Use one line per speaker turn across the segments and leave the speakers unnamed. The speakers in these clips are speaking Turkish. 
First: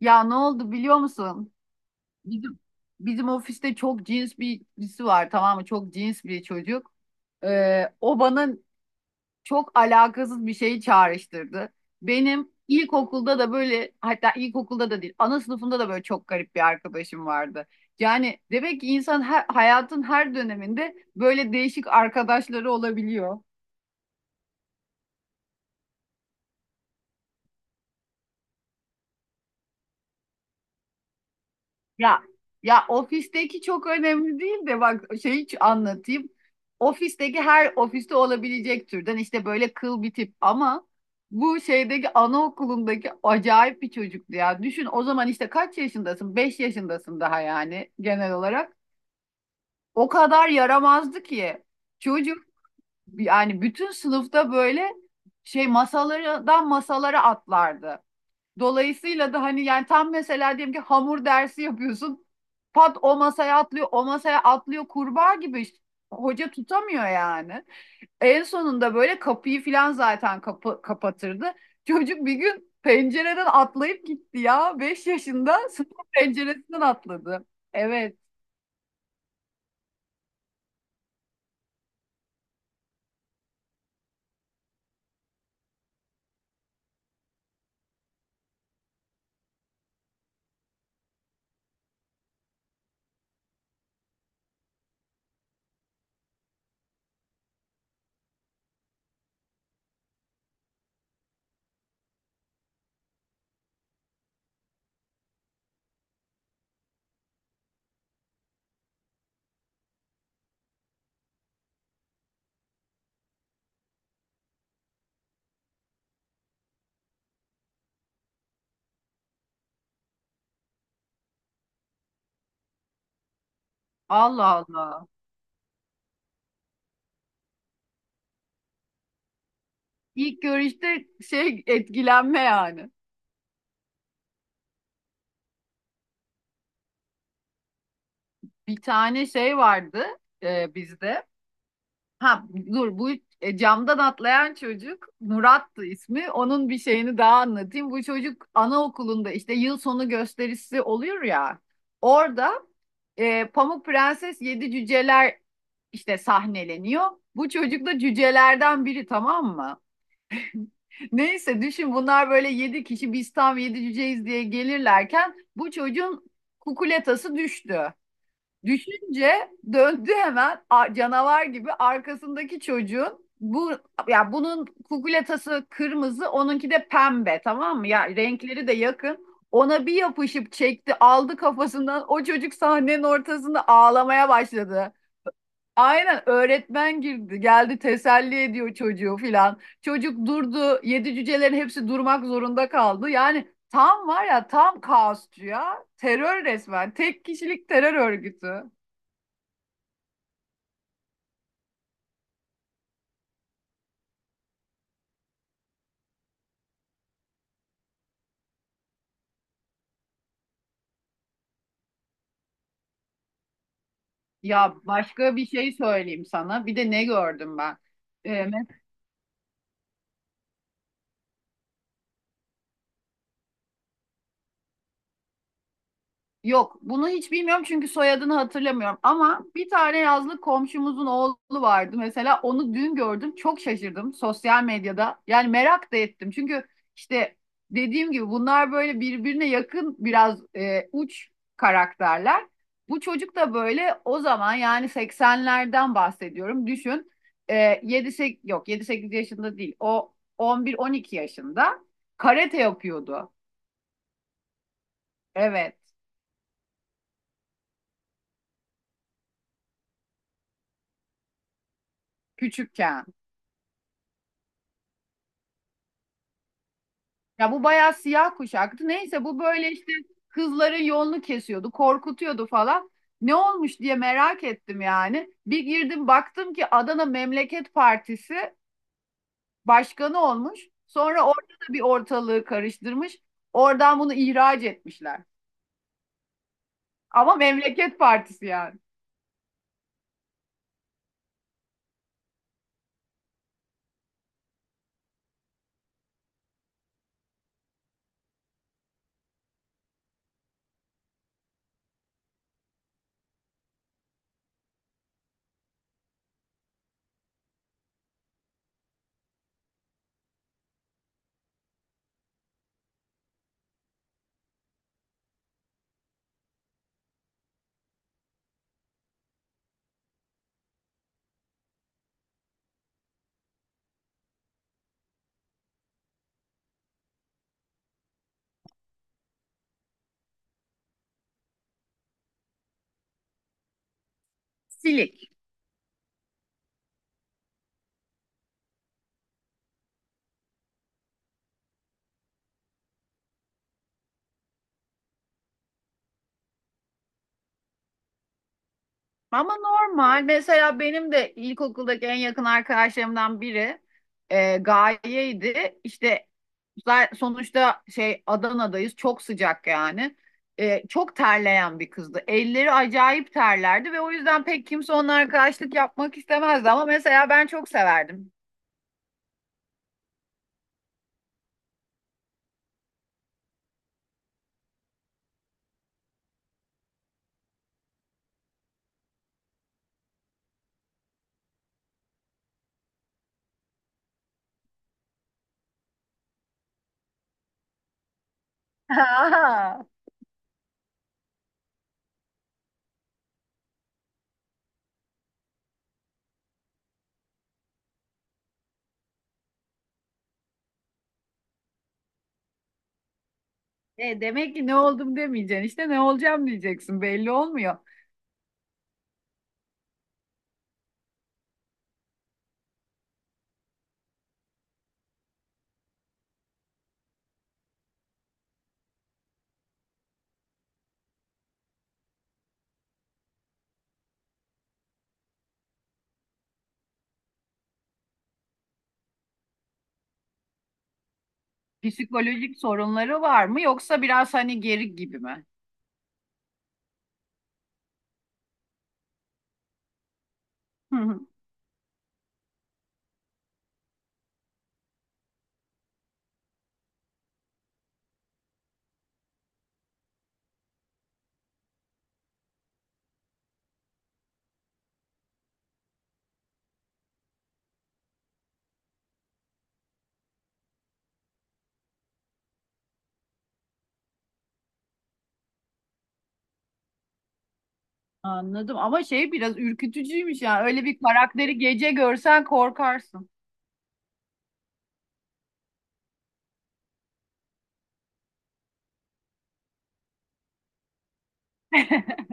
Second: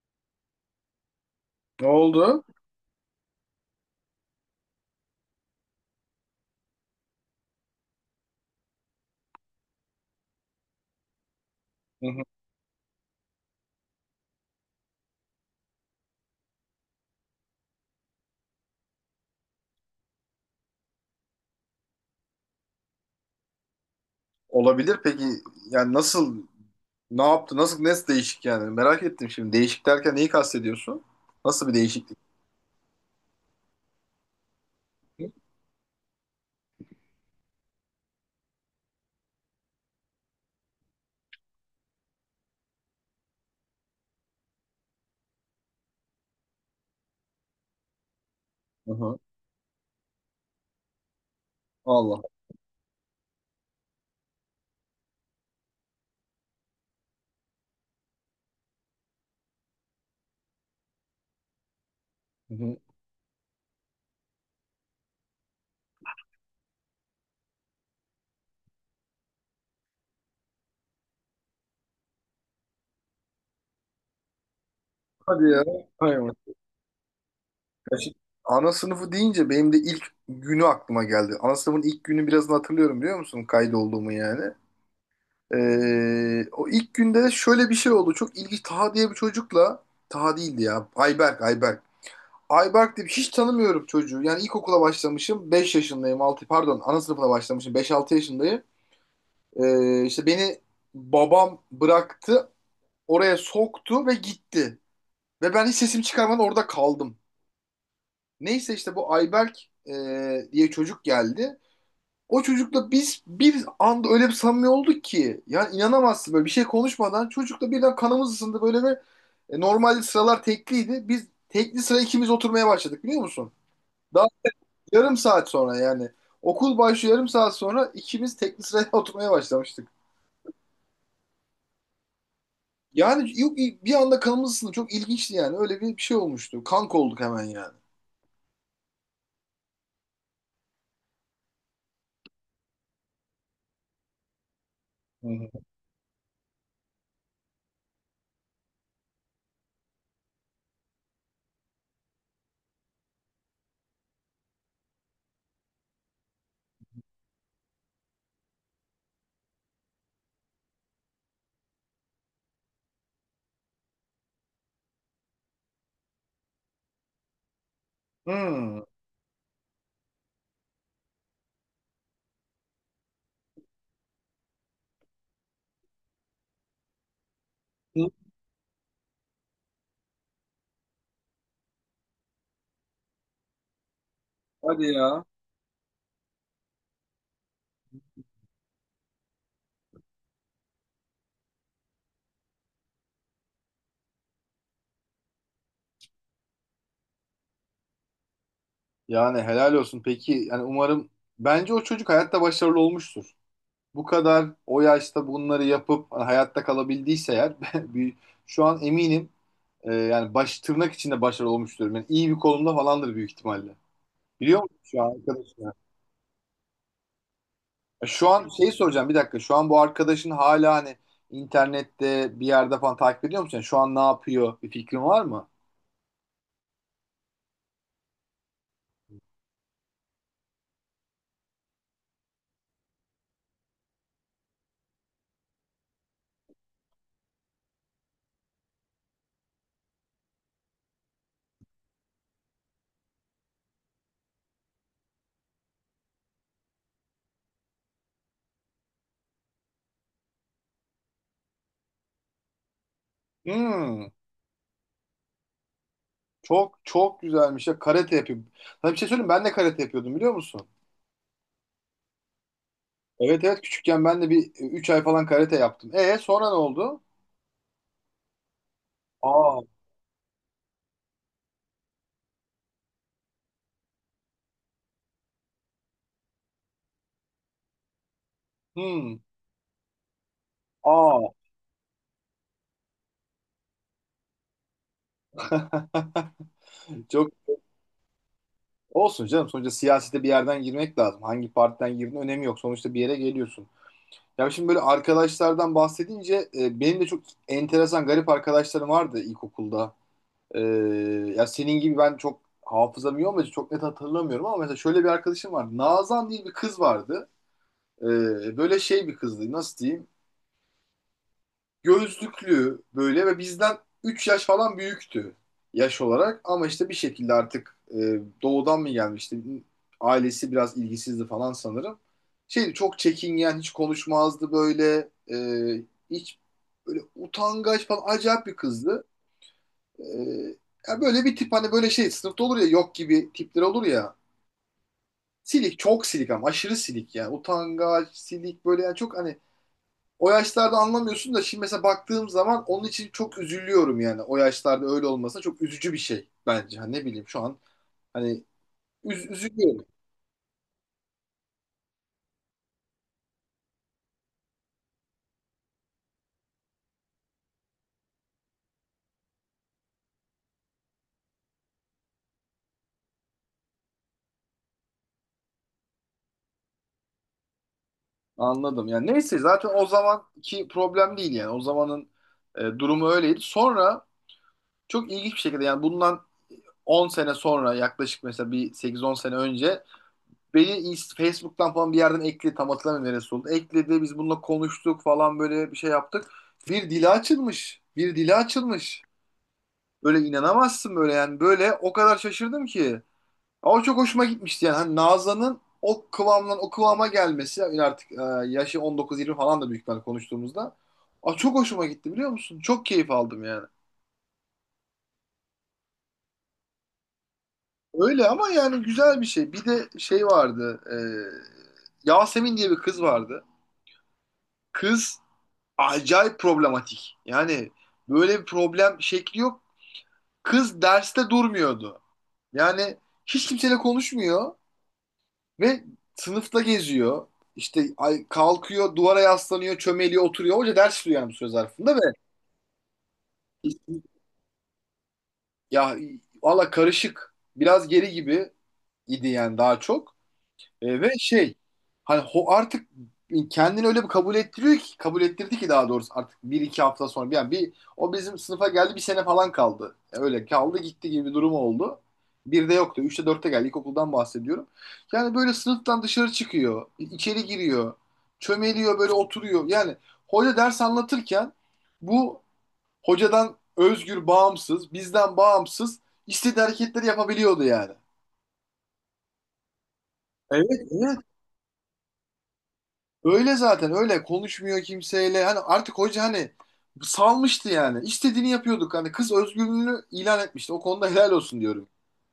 Ya ne oldu biliyor musun?
Ne oldu?
Bizim bizim ofiste çok cins birisi var, tamam mı? Çok cins bir çocuk. O bana çok alakasız bir şeyi çağrıştırdı.
Hı hı.
Benim ilkokulda da böyle, hatta ilkokulda da değil, ana sınıfında da böyle çok garip bir arkadaşım vardı. Yani demek ki insan hayatın her döneminde böyle değişik arkadaşları olabiliyor.
Olabilir peki yani ne yaptı nasıl ne değişik yani merak ettim şimdi değişik derken neyi kastediyorsun? Nasıl bir değişiklik?
Ya ya, ofisteki çok önemli değil de, bak şey, hiç anlatayım. Ofisteki, her ofiste olabilecek türden işte böyle kıl bir tip, ama bu şeydeki, anaokulundaki acayip bir çocuktu ya. Düşün o zaman, işte kaç yaşındasın? 5 yaşındasın daha yani genel olarak.
Hı hı.
O kadar yaramazdı ki
Allah.
çocuk, yani bütün sınıfta böyle şey, masalardan masalara atlardı. Dolayısıyla da hani yani, tam mesela diyelim ki hamur dersi yapıyorsun.
Hı hı.
Pat, o masaya atlıyor, o masaya atlıyor kurbağa gibi. İşte. Hoca tutamıyor yani. En sonunda böyle kapıyı filan zaten kapı kapatırdı. Çocuk bir gün pencereden atlayıp gitti ya. Beş
Hadi ya.
yaşında sınıf
Hay Allah.
penceresinden atladı.
Ya şimdi
Evet.
ana sınıfı deyince benim de ilk günü aklıma geldi. Ana sınıfın ilk günü birazını hatırlıyorum biliyor musun? Kaydolduğumu yani. O ilk günde de şöyle bir şey oldu. Çok ilginç. Taha diye bir çocukla Taha değildi ya. Ayberk, Ayberk. Ayberk diye hiç tanımıyorum çocuğu. Yani ilkokula başlamışım. Beş yaşındayım. Altı, pardon, ana sınıfına başlamışım. Beş altı yaşındayım. İşte beni babam bıraktı. Oraya soktu ve gitti. Ve ben hiç sesimi çıkarmadan orada kaldım. Neyse işte bu Ayberk e, diye çocuk geldi. O çocukla biz bir anda öyle bir samimi olduk ki. Yani inanamazsın, böyle bir şey konuşmadan çocukla birden kanımız ısındı böyle ve normalde sıralar tekliydi. Biz tekli sıra ikimiz oturmaya başladık biliyor musun? Daha
Allah Allah.
yarım saat sonra yani. Okul başlıyor, yarım saat sonra ikimiz tekli sıraya oturmaya başlamıştık.
İlk görüşte şey, etkilenme yani.
Yani yok, bir anda kanımız ısındı. Çok ilginçti yani. Öyle bir şey olmuştu. Kanka olduk hemen yani.
Bir tane şey vardı bizde. Ha dur, bu camdan atlayan çocuk
Hı hı.
Murat'tı ismi. Onun bir şeyini daha anlatayım. Bu çocuk anaokulunda işte, yıl sonu gösterisi oluyor ya. Orada Pamuk Prenses Yedi Cüceler işte sahneleniyor. Bu çocuk da cücelerden biri, tamam mı? Neyse, düşün, bunlar böyle yedi kişi, biz tam yedi cüceyiz diye gelirlerken bu çocuğun kukuletası düştü.
Hmm.
Düşünce döndü hemen canavar gibi arkasındaki çocuğun, bu, ya bunun kukuletası kırmızı, onunki de pembe, tamam mı? Ya
Hı.
renkleri de yakın. Ona bir yapışıp çekti, aldı kafasından, o çocuk sahnenin ortasında ağlamaya
Hadi
başladı.
ya.
Aynen, öğretmen girdi, geldi, teselli ediyor çocuğu filan. Çocuk durdu, yedi cücelerin hepsi durmak zorunda kaldı. Yani tam var ya, tam kaosçu ya, terör, resmen tek kişilik terör örgütü.
Yani helal olsun. Peki yani umarım bence o çocuk hayatta başarılı olmuştur. Bu kadar o yaşta bunları yapıp hani hayatta kalabildiyse eğer bir- şu an eminim yani baş tırnak içinde başarılı olmuştur. Yani iyi bir konumda falandır büyük ihtimalle. Biliyor
Ya
musun şu an
başka bir
arkadaşım?
şey söyleyeyim sana. Bir de ne gördüm ben?
Şu an
Ee,
şeyi soracağım, bir dakika. Şu an bu arkadaşın hala hani internette bir yerde falan takip ediyor musun? Yani şu an ne yapıyor? Bir fikrin var mı?
Yok, bunu hiç bilmiyorum çünkü soyadını hatırlamıyorum. Ama bir tane yazlık komşumuzun oğlu vardı mesela. Onu dün gördüm, çok şaşırdım sosyal medyada. Yani merak da ettim. Çünkü işte, dediğim gibi bunlar böyle birbirine yakın, biraz uç karakterler. Bu çocuk da böyle, o zaman yani seksenlerden bahsediyorum. Düşün, 7 8, yok yedi sekiz yaşında değil. O on bir on iki yaşında karate yapıyordu.
Hmm,
Evet,
çok çok güzelmiş ya. Karate yapıyor. Sana bir şey söyleyeyim mi? Ben de karate yapıyordum biliyor musun?
küçükken.
Evet evet, küçükken ben de bir 3 ay falan karate yaptım. E sonra ne oldu?
Ya bu bayağı siyah kuşaktı. Neyse, bu
Aa,
böyle işte kızların yolunu kesiyordu, korkutuyordu falan. Ne olmuş diye merak ettim yani. Bir girdim, baktım ki Adana Memleket Partisi
hmm,
başkanı olmuş.
aa.
Sonra orada da bir ortalığı karıştırmış. Oradan bunu ihraç etmişler.
Çok
Ama Memleket Partisi yani.
olsun canım. Sonuçta siyasete bir yerden girmek lazım. Hangi partiden girdin önemi yok. Sonuçta bir yere geliyorsun. Ya şimdi böyle arkadaşlardan bahsedince benim de çok enteresan garip arkadaşlarım vardı ilkokulda. E, Ya senin gibi ben çok hafızam iyi olmadı, çok net hatırlamıyorum ama mesela şöyle bir arkadaşım vardı. Nazan diye bir kız vardı. Böyle şey bir kızdı, nasıl diyeyim? Gözlüklü böyle ve bizden 3 yaş falan büyüktü yaş olarak. Ama işte bir şekilde artık doğudan mı gelmişti? Ailesi biraz ilgisizdi falan sanırım. Şeydi, çok çekingen, hiç konuşmazdı böyle. Hiç böyle utangaç falan acayip bir kızdı. E, Ya böyle bir tip, hani böyle şey sınıfta olur ya, yok gibi tipler olur ya.
Silik.
Silik, çok silik ama aşırı silik yani, utangaç silik böyle yani, çok hani o yaşlarda anlamıyorsun da şimdi mesela baktığım zaman onun için çok üzülüyorum yani. O yaşlarda öyle olmasa çok üzücü bir şey bence. Hani ne bileyim, şu an hani
Ama
üzülüyorum.
normal. Mesela benim de ilkokuldaki en yakın arkadaşlarımdan biri Gaye'ydi. İşte sonuçta şey, Adana'dayız. Çok sıcak yani. Çok terleyen bir kızdı. Elleri acayip terlerdi ve o yüzden pek kimse onunla arkadaşlık yapmak istemezdi. Ama mesela ben çok severdim.
Anladım. Yani neyse zaten o zamanki problem değil yani. O zamanın durumu öyleydi. Sonra çok ilginç bir şekilde yani bundan 10 sene sonra yaklaşık, mesela bir sekiz on sene önce beni Facebook'tan falan bir yerden ekledi. Tam hatırlamıyorum neresi oldu. Ekledi, biz bununla konuştuk falan, böyle bir şey yaptık. Bir dili açılmış. Bir dili açılmış.
Aa.
Böyle inanamazsın böyle yani. Böyle o kadar şaşırdım ki. Ama çok hoşuma gitmişti yani. Hani Nazan'ın o kıvamdan o kıvama gelmesi yani artık yaşı 19-20 falan da büyük ihtimalle konuştuğumuzda. Aa, çok hoşuma gitti biliyor musun? Çok keyif aldım yani.
Demek ki ne oldum demeyeceksin. İşte ne olacağım diyeceksin. Belli olmuyor.
Öyle ama yani güzel bir şey. Bir de şey vardı. Yasemin diye bir kız vardı. Kız acayip problematik. Yani böyle bir problem şekli yok. Kız derste durmuyordu. Yani hiç kimseyle konuşmuyor. Ve sınıfta geziyor. İşte kalkıyor, duvara yaslanıyor, çömeliyor, oturuyor. Hoca ders tutuyor yani bu söz zarfında
Psikolojik sorunları var mı, yoksa biraz hani geri gibi mi?
ya valla karışık. Biraz geri gibi idi yani, daha çok. Ve şey, hani artık kendini öyle bir kabul ettiriyor ki, kabul ettirdi ki daha doğrusu, artık bir iki hafta sonra yani bir o bizim sınıfa geldi, bir sene falan kaldı. Öyle kaldı gitti gibi bir durum oldu. Bir de yoktu. Üçte dörtte geldi. İlkokuldan bahsediyorum. Yani böyle sınıftan dışarı çıkıyor, içeri giriyor. Çömeliyor böyle, oturuyor. Yani hoca ders anlatırken bu hocadan özgür, bağımsız, bizden bağımsız istediği hareketleri yapabiliyordu yani.
Anladım, ama şey, biraz ürkütücüymüş yani.
Evet,
Öyle bir
evet.
karakteri gece görsen korkarsın.
Öyle zaten, öyle konuşmuyor kimseyle. Hani artık hoca hani salmıştı yani. İstediğini yapıyorduk. Hani kız özgürlüğünü ilan etmişti. O konuda helal olsun diyorum.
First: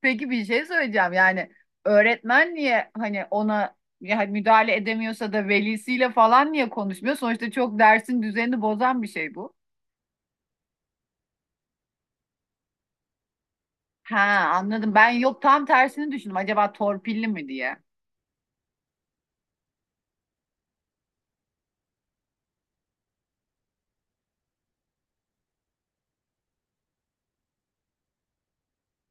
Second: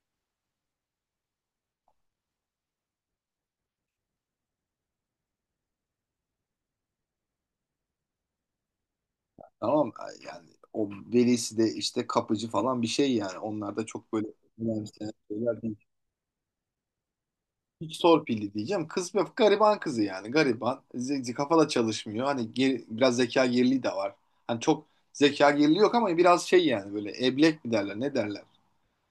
Peki, bir şey söyleyeceğim. Yani öğretmen niye, hani ona yani müdahale edemiyorsa da, velisiyle falan niye konuşmuyor? Sonuçta çok dersin düzenini bozan bir şey bu.
Tamam yani o velisi de işte kapıcı falan bir şey yani. Onlar da çok böyle
Ha, anladım. Ben
önemseyen
yok,
şeyler
tam
değil.
tersini düşündüm, acaba torpilli mi diye.
Hiç torpilli diyeceğim. Kız bir gariban kızı yani. Gariban. Kafada çalışmıyor. Hani biraz zeka geriliği de var. Hani çok zeka geriliği yok ama biraz şey yani, böyle eblek mi derler, ne derler.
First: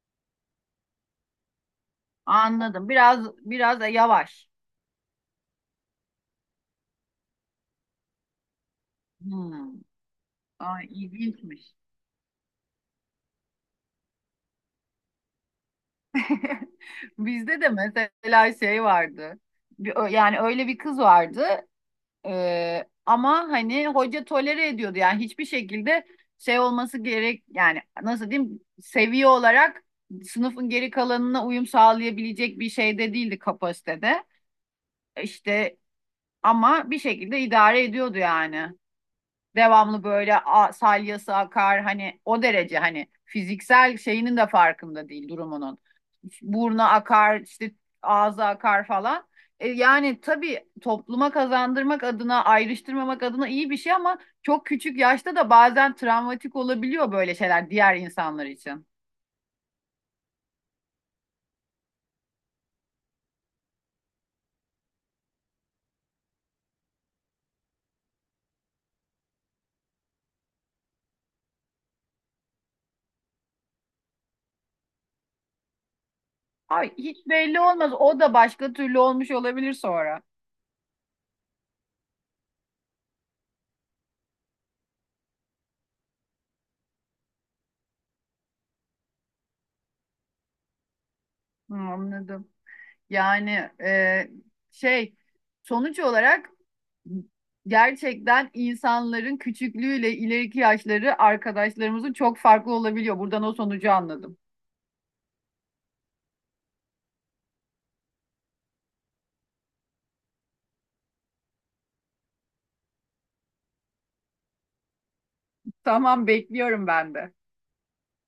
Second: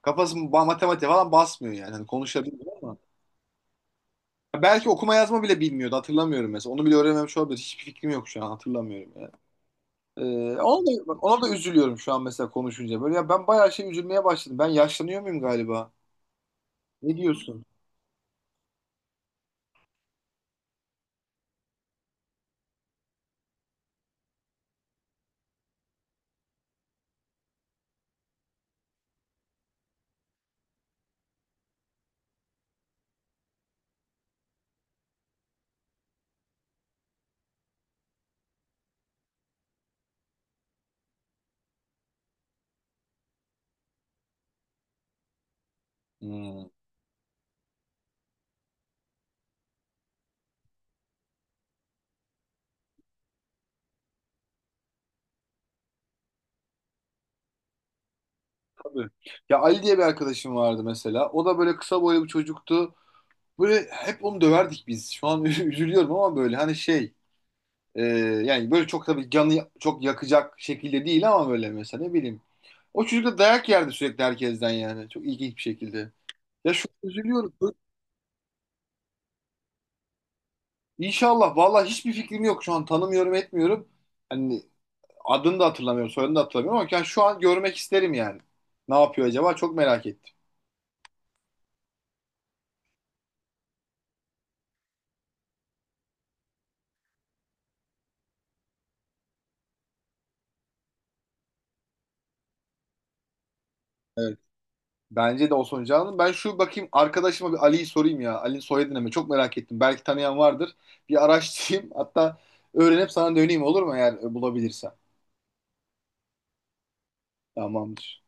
Kafası matematik falan basmıyor yani. Hani konuşabiliyor
Anladım.
ama.
Biraz, biraz da yavaş.
Belki okuma yazma bile bilmiyordu. Hatırlamıyorum mesela. Onu bile öğrenmemiş olabilir. Hiçbir fikrim yok şu an. Hatırlamıyorum yani.
Hmm.
Ee,
Ay,
ona da
ilginçmiş.
üzülüyorum şu an mesela konuşunca. Böyle ya, ben bayağı şey üzülmeye başladım. Ben yaşlanıyor muyum galiba? Ne
Bizde
diyorsun?
de mesela şey vardı. Yani öyle bir kız vardı. Ama hani hoca tolere ediyordu yani, hiçbir şekilde şey olması gerek, yani nasıl diyeyim, seviye olarak sınıfın geri kalanına uyum sağlayabilecek bir şeyde değildi, kapasitede. İşte ama bir şekilde idare ediyordu yani, devamlı böyle salyası akar, hani o derece, hani fiziksel şeyinin de farkında değil, durumunun.
Hmm,
Burnu akar işte, ağza akar falan. Yani tabii topluma kazandırmak adına, ayrıştırmamak adına iyi bir şey, ama çok küçük yaşta da bazen travmatik olabiliyor böyle şeyler diğer insanlar için.
tabii. Ya Ali diye bir arkadaşım vardı mesela. O da böyle kısa boylu bir çocuktu. Böyle hep onu döverdik biz. Şu an üzülüyorum ama böyle hani şey e, yani böyle çok tabii canı çok yakacak şekilde değil ama böyle mesela ne bileyim. O çocuk da dayak yerdi sürekli herkesten yani. Çok ilginç bir şekilde. Ya şu
Ay
an
hiç
üzülüyorum.
belli olmaz. O da başka türlü olmuş olabilir sonra.
İnşallah. Vallahi hiçbir fikrim yok şu an. Tanımıyorum, etmiyorum. Hani adını da hatırlamıyorum, soyadını da hatırlamıyorum ama yani şu an görmek isterim yani. Ne yapıyor acaba? Çok merak ettim.
Hı, anladım. Yani e, şey, sonuç olarak gerçekten insanların küçüklüğüyle ileriki yaşları, arkadaşlarımızın çok farklı olabiliyor. Buradan o sonucu
Evet.
anladım.
Bence de Osman Can'ın. Ben şu bakayım arkadaşıma, bir Ali'yi sorayım ya. Ali'nin soyadını mı? Çok merak ettim. Belki tanıyan vardır. Bir araştırayım. Hatta öğrenip sana döneyim, olur mu, eğer bulabilirsem.
Tamam, bekliyorum ben de.
Tamamdır.